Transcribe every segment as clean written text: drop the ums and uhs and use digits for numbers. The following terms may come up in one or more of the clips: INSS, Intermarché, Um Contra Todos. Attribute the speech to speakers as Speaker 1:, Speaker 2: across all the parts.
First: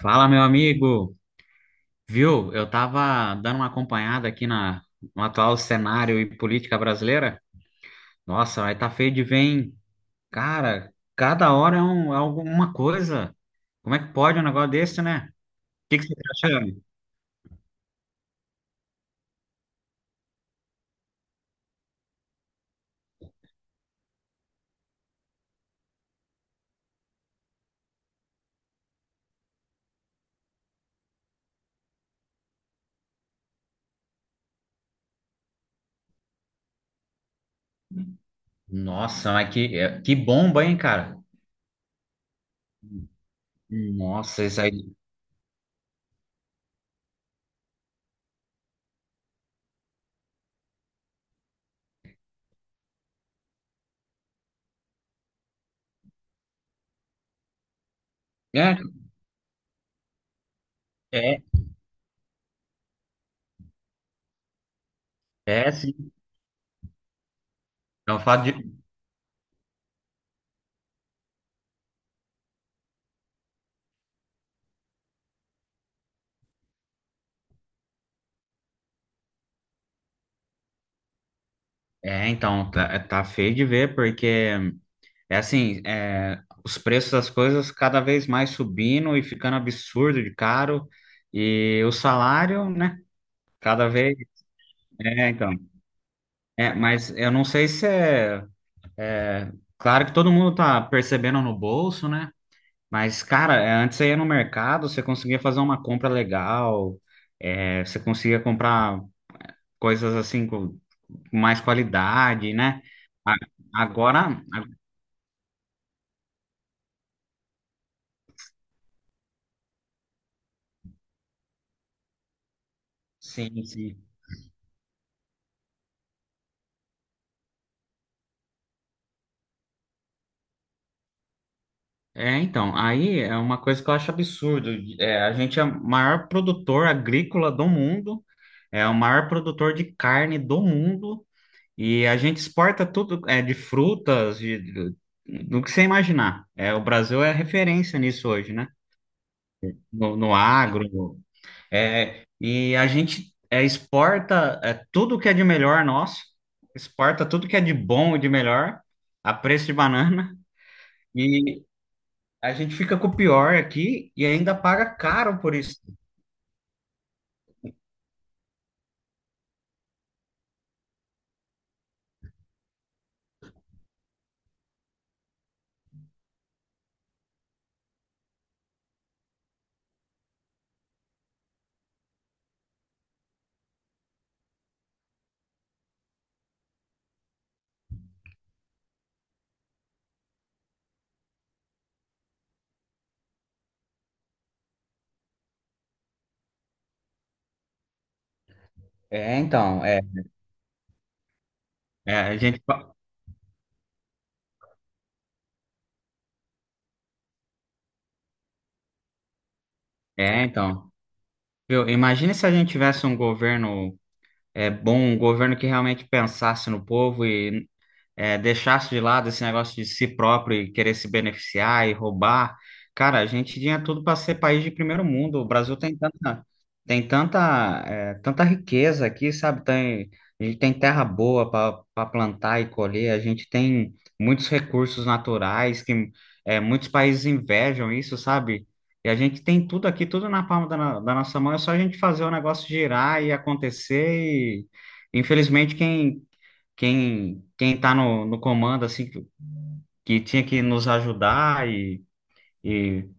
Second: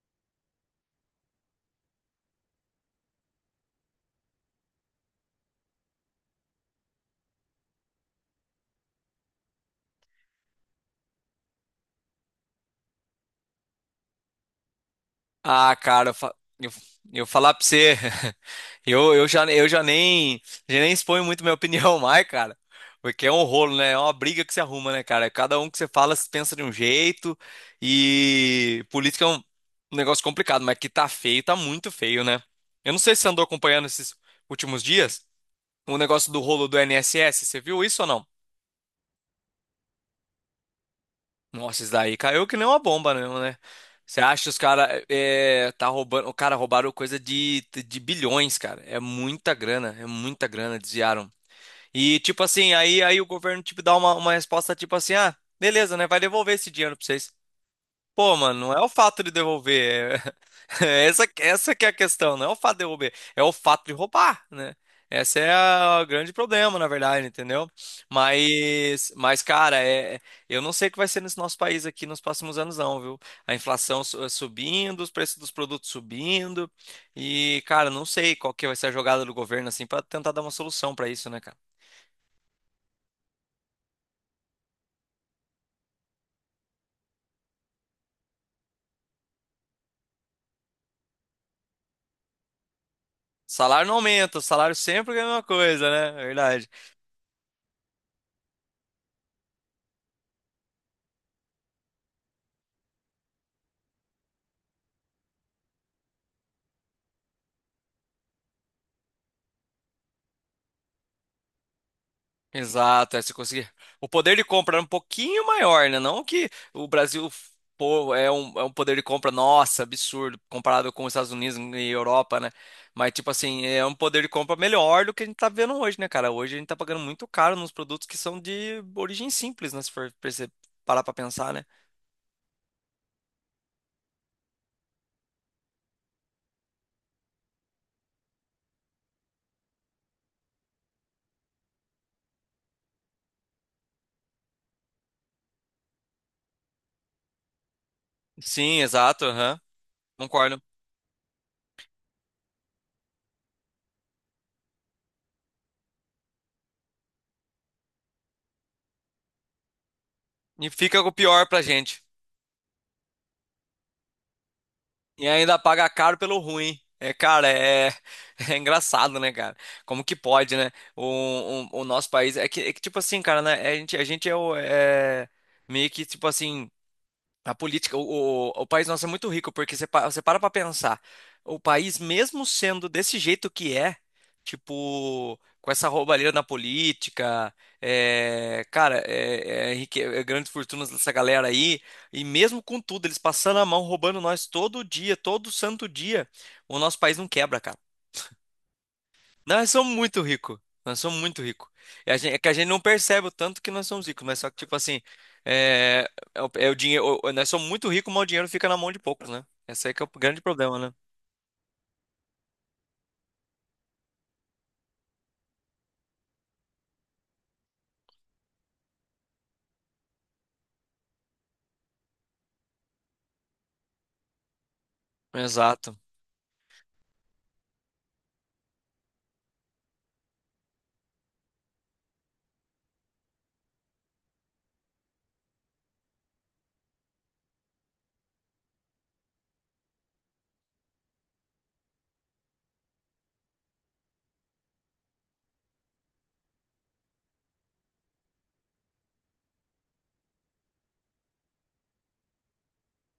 Speaker 1: Fala, meu amigo. Viu? Eu tava dando uma acompanhada aqui no atual cenário e política brasileira. Nossa, vai tá feio de ver, hein? Cara, cada hora é alguma coisa. Como é que pode um negócio desse, né? O
Speaker 2: Ah,
Speaker 1: que
Speaker 2: cara, eu,
Speaker 1: você tá
Speaker 2: fa- eu,
Speaker 1: achando?
Speaker 2: eu falar pra você, eu já nem exponho muito minha opinião mais, cara. Porque é um rolo, né? É uma briga que se arruma, né, cara? Cada um que você fala, se pensa de um jeito. E política é um negócio complicado, mas que tá feio, tá muito feio, né? Eu não sei se você andou acompanhando esses últimos dias o negócio do rolo do INSS, você viu isso ou não?
Speaker 1: Nossa, que bomba, hein, cara?
Speaker 2: Nossa, isso daí caiu que nem uma bomba mesmo, né? Você acha
Speaker 1: Nossa,
Speaker 2: que os
Speaker 1: isso aí.
Speaker 2: caras é, tá roubando, o cara roubaram coisa de bilhões, cara. É muita grana, desviaram. E tipo assim, aí o governo tipo dá uma resposta tipo assim: "Ah, beleza, né? Vai devolver esse dinheiro pra vocês". Pô, mano, não
Speaker 1: É,
Speaker 2: é o fato de devolver. É Essa,
Speaker 1: é,
Speaker 2: essa que é a questão, não é o fato de devolver, é o fato de roubar, né? Esse é o
Speaker 1: sim.
Speaker 2: grande problema, na verdade, entendeu?
Speaker 1: É o fato de.
Speaker 2: Mas cara, eu não sei o que vai ser nesse nosso país aqui nos próximos anos, não, viu? A inflação subindo, os preços dos produtos subindo, e, cara, não sei qual que vai ser a jogada do governo, assim, pra tentar dar uma solução pra isso, né, cara?
Speaker 1: Tá, tá feio de ver, porque. É assim, os preços das coisas cada vez mais subindo e ficando absurdo de caro, e o salário, né?
Speaker 2: Salário
Speaker 1: Cada
Speaker 2: não
Speaker 1: vez.
Speaker 2: aumenta, o salário sempre é a
Speaker 1: É,
Speaker 2: mesma
Speaker 1: então.
Speaker 2: coisa, né? Verdade.
Speaker 1: É, mas eu não sei se é, é. Claro que todo mundo tá percebendo no bolso, né? Mas, cara, antes você ia no mercado, você conseguia fazer uma compra legal, você conseguia comprar coisas assim com mais qualidade, né?
Speaker 2: Exato, é, se
Speaker 1: A-
Speaker 2: conseguir. O poder
Speaker 1: Agora,
Speaker 2: de
Speaker 1: a-
Speaker 2: compra é um pouquinho maior, né? Não que o Brasil pô, é um poder de compra, nossa, absurdo, comparado com os Estados Unidos e Europa, né? Mas, tipo
Speaker 1: sim,
Speaker 2: assim, é um
Speaker 1: sim.
Speaker 2: poder de compra melhor do que a gente tá vendo hoje, né, cara? Hoje a gente tá pagando muito caro nos produtos que são de origem simples, né? Se for parar pra pensar, né?
Speaker 1: É, então, aí é uma coisa que eu acho absurdo. A gente é o maior produtor agrícola do mundo, é o maior produtor de carne do mundo, e a gente exporta tudo, de frutas, do que você imaginar. É, o Brasil é referência nisso hoje, né?
Speaker 2: Sim, exato, aham,
Speaker 1: No
Speaker 2: concordo.
Speaker 1: agro. E a gente exporta tudo que é de melhor nosso, exporta tudo que é de bom e de melhor, a preço de banana.
Speaker 2: E fica o pior pra gente.
Speaker 1: A gente fica com o pior aqui e ainda paga
Speaker 2: E
Speaker 1: caro por
Speaker 2: ainda
Speaker 1: isso.
Speaker 2: paga caro pelo ruim. É, cara, é, é engraçado, né, cara? Como que pode, né? O nosso país. Tipo assim, cara, né? É, A gente é meio que, tipo assim. A política, o país nosso é muito rico, porque você para pra pensar, o país, mesmo sendo desse jeito que é, tipo, com essa roubalheira na política, é, cara, é, é, rique- é grandes fortunas dessa galera aí, e mesmo com tudo, eles passando a mão, roubando nós todo dia, todo santo dia, o nosso país não quebra, cara.
Speaker 1: É,
Speaker 2: Nós
Speaker 1: então,
Speaker 2: somos
Speaker 1: é.
Speaker 2: muito ricos. Nós somos muito ricos.
Speaker 1: É, a
Speaker 2: É que a
Speaker 1: gente.
Speaker 2: gente não
Speaker 1: pa-
Speaker 2: percebe o tanto que nós somos ricos, mas só que, tipo assim, é o dinheiro. Nós somos muito ricos, mas o dinheiro fica na mão de poucos, né? Esse aí que é o grande
Speaker 1: É,
Speaker 2: problema,
Speaker 1: então.
Speaker 2: né?
Speaker 1: Viu? Imagina se a gente tivesse um governo bom, um governo que realmente pensasse no povo e deixasse de lado esse negócio de si próprio e querer se beneficiar e roubar. Cara, a gente tinha tudo para ser país de primeiro mundo. O Brasil
Speaker 2: Exato.
Speaker 1: tem tanta, tanta riqueza aqui, sabe? Tem, a gente tem terra boa para plantar e colher, a gente tem muitos recursos naturais que muitos países invejam isso, sabe? E a gente tem tudo aqui, tudo na palma da, no- da nossa mão, é só a gente fazer o negócio girar e acontecer e, infelizmente, quem quem tá no comando assim que tinha que nos ajudar e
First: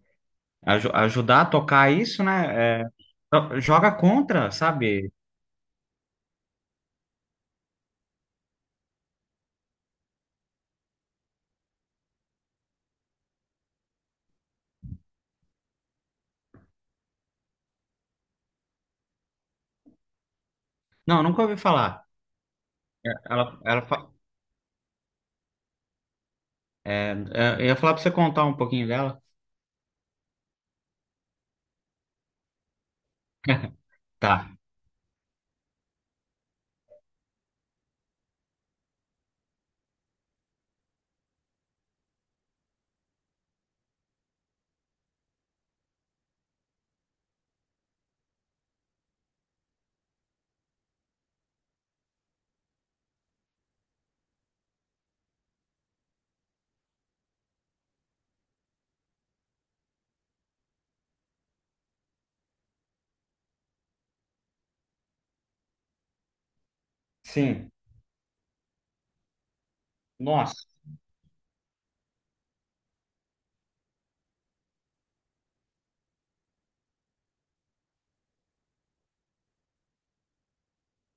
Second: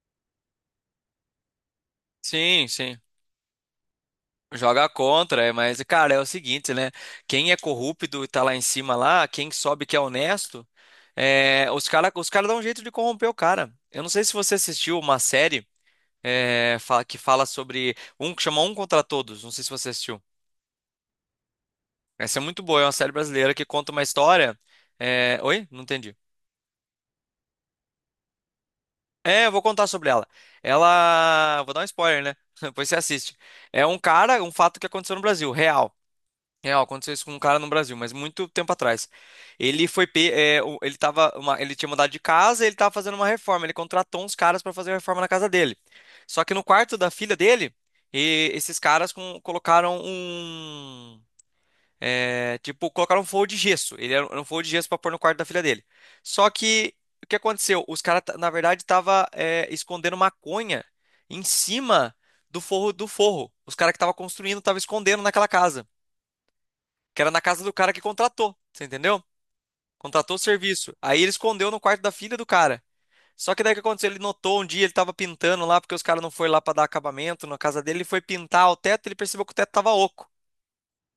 Speaker 1: ajudar a tocar isso,
Speaker 2: Sim,
Speaker 1: né?
Speaker 2: sim.
Speaker 1: Joga contra,
Speaker 2: Joga
Speaker 1: sabe?
Speaker 2: contra, é, mas, cara, é o seguinte, né? Quem é corrupto e tá lá em cima lá, quem sobe que é honesto, é, os cara dão um jeito de corromper o cara. Eu não sei se você assistiu uma série que fala sobre um que chama Um Contra Todos. Não sei se você assistiu.
Speaker 1: Não, nunca ouvi falar.
Speaker 2: Essa é muito boa, é uma série brasileira
Speaker 1: Ela,
Speaker 2: que
Speaker 1: ela
Speaker 2: conta uma
Speaker 1: fa-
Speaker 2: história. É, Oi? Não entendi.
Speaker 1: é, é, eu ia falar pra você contar um pouquinho dela.
Speaker 2: É, eu vou contar sobre ela. Ela. Vou dar um spoiler, né? Depois você assiste. É um cara, um
Speaker 1: Tá.
Speaker 2: fato que aconteceu no Brasil, real. Real, aconteceu isso com um cara no Brasil, mas muito tempo atrás. Ele foi. Ele tava ele tinha mudado de casa e ele tava fazendo uma reforma. Ele contratou uns caras para fazer a reforma na casa dele. Só que no quarto da filha dele, esses caras colocaram um. É, tipo, colocaram um forro de gesso. Era um forro de gesso pra pôr no quarto da filha dele. Só que o que aconteceu? Os caras, na verdade, tava é, escondendo maconha em cima do forro do forro. Os caras que estavam construindo estavam escondendo naquela casa, que era na casa
Speaker 1: Sim.
Speaker 2: do cara que contratou, você entendeu? Contratou o
Speaker 1: Nossa.
Speaker 2: serviço. Aí ele escondeu no quarto da filha do cara. Só que daí o que aconteceu? Ele notou um dia, ele tava pintando lá, porque os caras não foram lá pra dar acabamento na casa dele. Ele foi pintar o teto, ele percebeu que o teto tava oco.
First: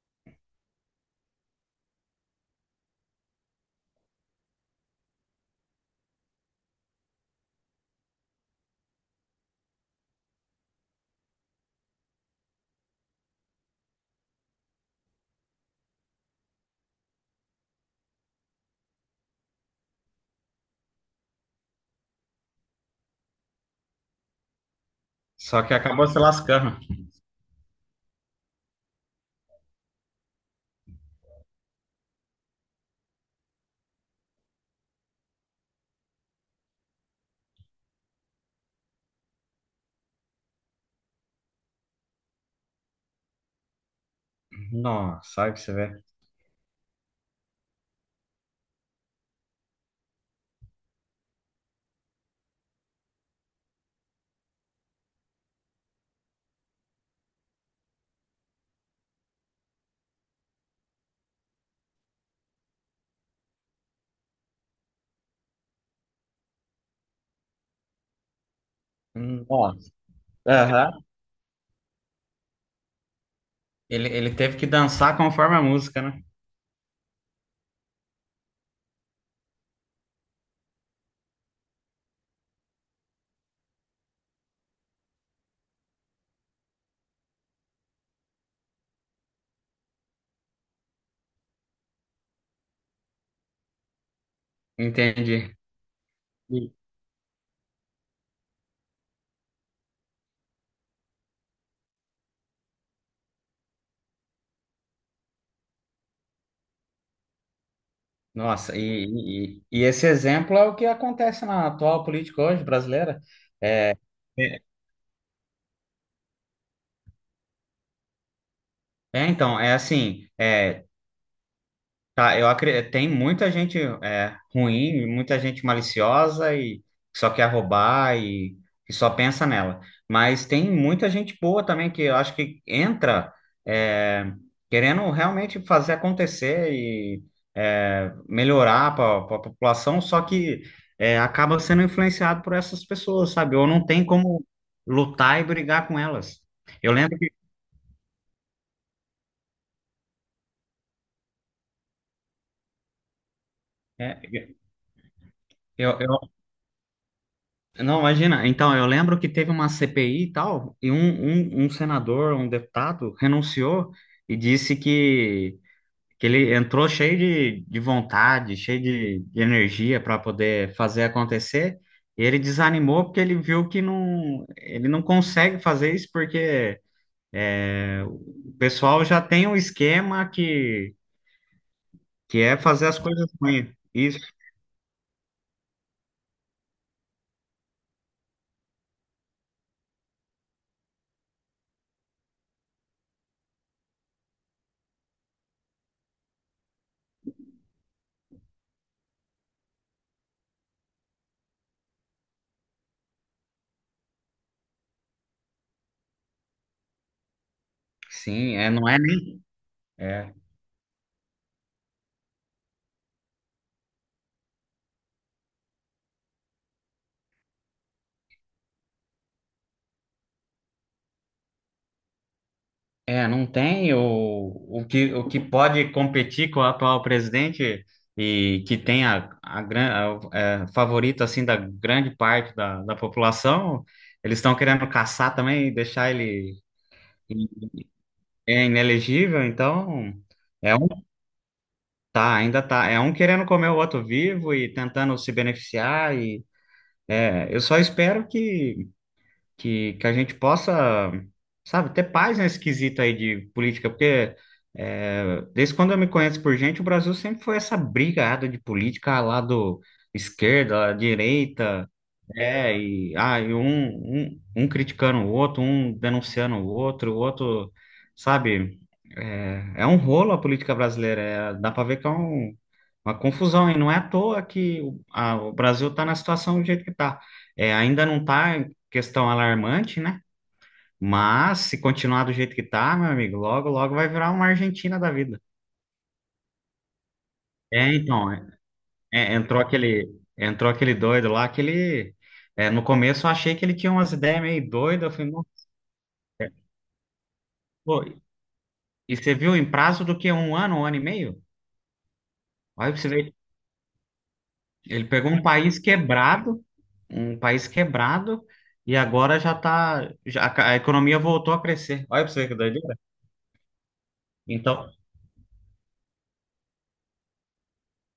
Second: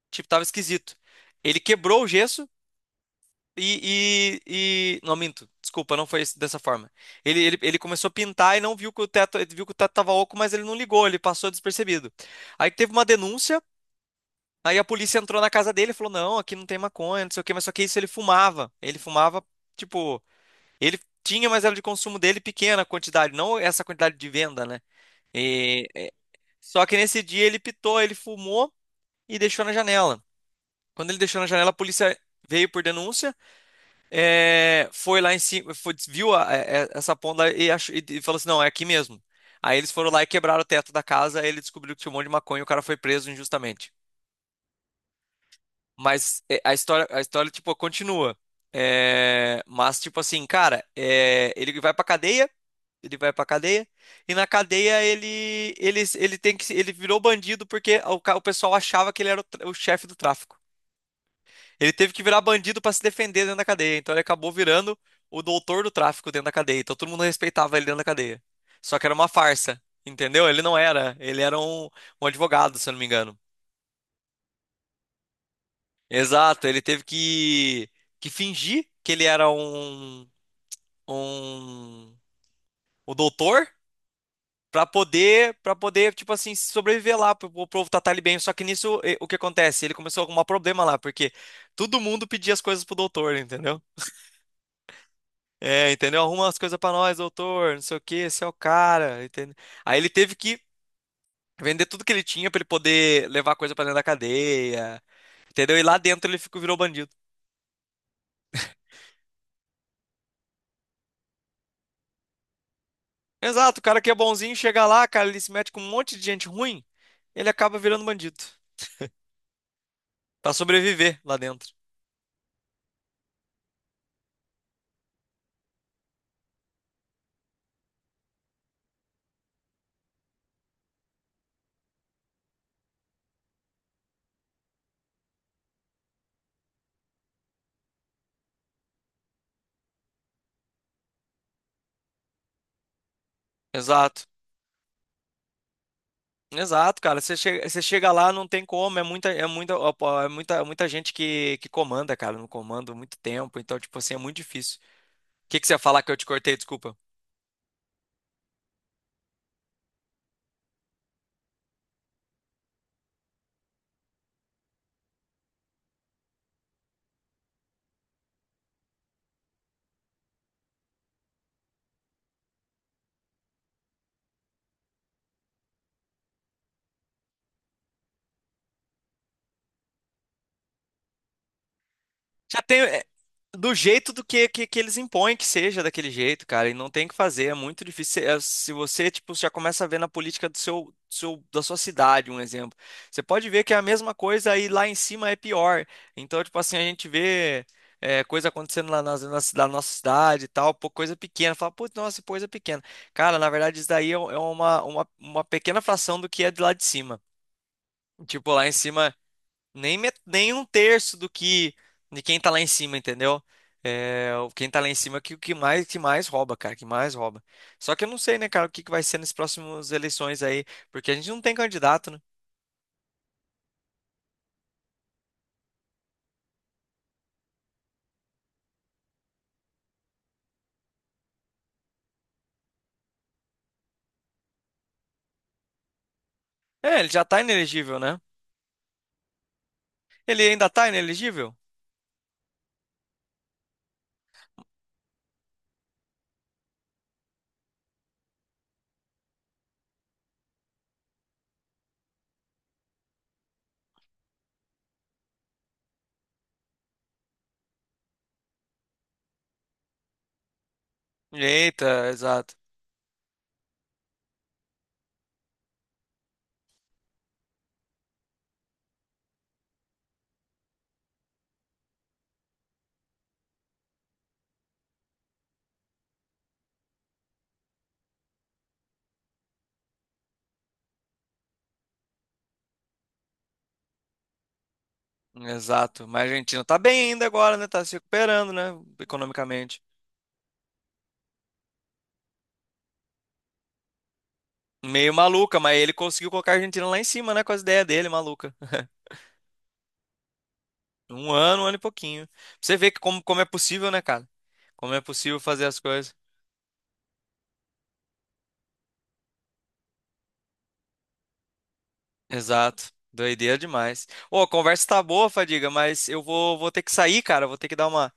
Speaker 2: Tipo, tava esquisito. Ele quebrou o gesso Não, minto. Desculpa, não foi dessa forma. Ele começou a pintar e não viu que o teto, ele viu que o teto tava oco, mas ele não ligou, ele passou despercebido. Aí teve uma denúncia, aí a polícia entrou na casa dele e falou: não, aqui não tem maconha, não sei o quê, mas só que isso ele fumava. Ele fumava, tipo, ele tinha, mas era de consumo dele pequena quantidade, não essa quantidade de venda, né?
Speaker 1: Só que
Speaker 2: E-
Speaker 1: acabou se lascando.
Speaker 2: só que nesse dia ele pitou, ele fumou e deixou na janela. Quando ele deixou na janela, a polícia veio por denúncia. É, foi lá em cima, viu essa ponta e, e falou assim: não, é aqui mesmo. Aí eles foram lá e quebraram o teto da casa, aí ele descobriu que tinha um monte de maconha e o cara foi preso injustamente.
Speaker 1: Nossa, sabe o que você vê?
Speaker 2: Mas é, a história, tipo, continua. É, mas, tipo assim, cara, é, ele vai pra cadeia, ele vai pra cadeia, e na cadeia ele tem que, ele virou bandido porque o pessoal achava que ele era o chefe do tráfico. Ele teve que virar bandido pra se defender dentro da cadeia. Então ele acabou virando o doutor do tráfico dentro da cadeia. Então todo mundo respeitava ele dentro da cadeia. Só que era uma farsa,
Speaker 1: Nossa.
Speaker 2: entendeu? Ele não
Speaker 1: Aham.
Speaker 2: era. Ele era um advogado, se eu não me engano.
Speaker 1: Ele teve que dançar conforme a música, né?
Speaker 2: Exato, ele teve que fingir que ele era um, o doutor pra poder, para poder, tipo assim, sobreviver lá, pro povo tratar ele bem. Só que nisso, eh, o que acontece? Ele começou a arrumar problema lá, porque todo mundo pedia as coisas pro doutor, entendeu?
Speaker 1: Entendi.
Speaker 2: É, entendeu? Arruma as coisas pra nós, doutor, não sei o quê, esse é o cara, entendeu? Aí ele teve que vender tudo que ele tinha pra ele poder levar coisa pra dentro da cadeia, entendeu? E lá dentro ele ficou, virou bandido.
Speaker 1: Nossa, e esse exemplo é o que acontece na atual política hoje brasileira.
Speaker 2: Exato, o cara que é bonzinho
Speaker 1: É,
Speaker 2: chega lá, cara, ele se mete com um monte de gente ruim, ele acaba virando bandido
Speaker 1: é, então, é assim,
Speaker 2: pra
Speaker 1: é,
Speaker 2: sobreviver lá dentro.
Speaker 1: tá, eu acredito, tem muita gente ruim, muita gente maliciosa e que só quer roubar e que só pensa nela. Mas tem muita gente boa também que eu acho que entra é, querendo realmente fazer acontecer e melhorar para a população, só que acaba sendo influenciado por essas pessoas, sabe? Ou não tem
Speaker 2: Exato.
Speaker 1: como lutar e brigar com elas. Eu
Speaker 2: Exato,
Speaker 1: lembro
Speaker 2: cara.
Speaker 1: que
Speaker 2: Você chega lá, não tem como. Ó, pô, é muita, muita gente que comanda, cara, no comando há muito tempo. Então, tipo assim, é muito
Speaker 1: é,
Speaker 2: difícil. O que que você ia
Speaker 1: eu,
Speaker 2: falar que eu te
Speaker 1: eu-
Speaker 2: cortei? Desculpa.
Speaker 1: não, imagina. Então, eu lembro que teve uma CPI e tal, e um senador, um deputado, renunciou e disse que ele entrou cheio de vontade, cheio de energia para poder fazer acontecer, e ele desanimou porque ele viu que não, ele não consegue fazer isso porque o pessoal já tem um esquema que é
Speaker 2: Já tem.
Speaker 1: fazer as
Speaker 2: É,
Speaker 1: coisas ruins.
Speaker 2: do jeito
Speaker 1: Isso,
Speaker 2: que eles impõem que seja daquele jeito, cara, e não tem o que fazer, é muito difícil. É, se você, tipo, já começa a ver na política da sua cidade, um exemplo, você pode ver que é a mesma coisa e lá em cima é pior. Então, tipo assim, a gente vê é, coisa acontecendo lá na nossa cidade e tal, pô, coisa pequena. Fala, putz, nossa, coisa pequena. Cara, na verdade, isso daí é uma pequena fração do que é de lá de cima. Tipo,
Speaker 1: sim,
Speaker 2: lá
Speaker 1: é,
Speaker 2: em
Speaker 1: não é
Speaker 2: cima.
Speaker 1: nem.
Speaker 2: Nem, nem um terço do que de quem tá lá em cima, entendeu? É, quem tá lá em cima é que mais rouba, cara, que mais rouba. Só que eu não sei, né, cara, que vai ser nas próximas eleições aí, porque a gente não tem candidato, né?
Speaker 1: É, não tem o, o que pode competir com o atual presidente e que tem a, gran- a- é, favorito assim da grande parte da população, eles estão querendo caçar também e deixar ele
Speaker 2: É, ele já tá
Speaker 1: in-
Speaker 2: inelegível, né?
Speaker 1: é inelegível, então
Speaker 2: Ele ainda
Speaker 1: é
Speaker 2: tá
Speaker 1: um
Speaker 2: inelegível?
Speaker 1: tá, ainda tá, é um querendo comer o outro vivo e tentando se beneficiar e eu só espero que que a gente possa, sabe, ter paz nesse quesito aí de política, porque desde quando eu me conheço por gente, o Brasil sempre foi essa brigada de política ah, lá do esquerda, lá direita,
Speaker 2: Eita, exato.
Speaker 1: é, e, ah, e um, um, um criticando o outro, um denunciando o outro, sabe, é, é um rolo a política brasileira, é, dá para ver que é um uma confusão, e não é à toa o Brasil está na situação do jeito que está. Ainda não está em questão alarmante, né? Mas se continuar do jeito que está, meu amigo, logo, logo vai virar uma Argentina da vida.
Speaker 2: Exato. Mas a Argentina tá bem ainda agora, né? Tá se
Speaker 1: É, então, é-
Speaker 2: recuperando, né?
Speaker 1: entrou
Speaker 2: Economicamente.
Speaker 1: entrou aquele doido lá, aquele. No começo eu achei que ele tinha umas ideias meio doidas. Eu
Speaker 2: Meio
Speaker 1: falei, "Não,
Speaker 2: maluca, mas ele conseguiu colocar a Argentina lá em cima, né? Com as ideias
Speaker 1: pô,
Speaker 2: dele, maluca.
Speaker 1: e você viu em prazo do que um ano e meio?
Speaker 2: Um ano e pouquinho. Pra você vê
Speaker 1: Olha
Speaker 2: que
Speaker 1: pra você
Speaker 2: como,
Speaker 1: ver.
Speaker 2: como é possível, né, cara? Como é
Speaker 1: Ele pegou
Speaker 2: possível fazer as coisas.
Speaker 1: um país quebrado, e agora já tá, a economia voltou a crescer. Olha pra você que
Speaker 2: Exato.
Speaker 1: doideira.
Speaker 2: Doideira demais. Ô, a conversa
Speaker 1: Então,
Speaker 2: tá boa, Fadiga, mas eu vou ter que sair, cara. Vou ter que dar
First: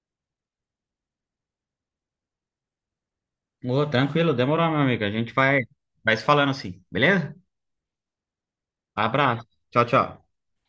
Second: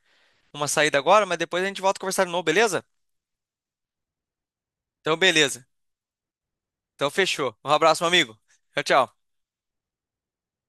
Speaker 2: uma saída agora, mas depois a gente volta a conversar de novo, beleza?
Speaker 1: ô, tranquilo, demorou, meu amigo. A
Speaker 2: Então,
Speaker 1: gente vai,
Speaker 2: beleza.
Speaker 1: vai se falando assim,
Speaker 2: Então,
Speaker 1: beleza?
Speaker 2: fechou. Um abraço, meu amigo. Tchau, tchau.
Speaker 1: Abraço. Tchau, tchau.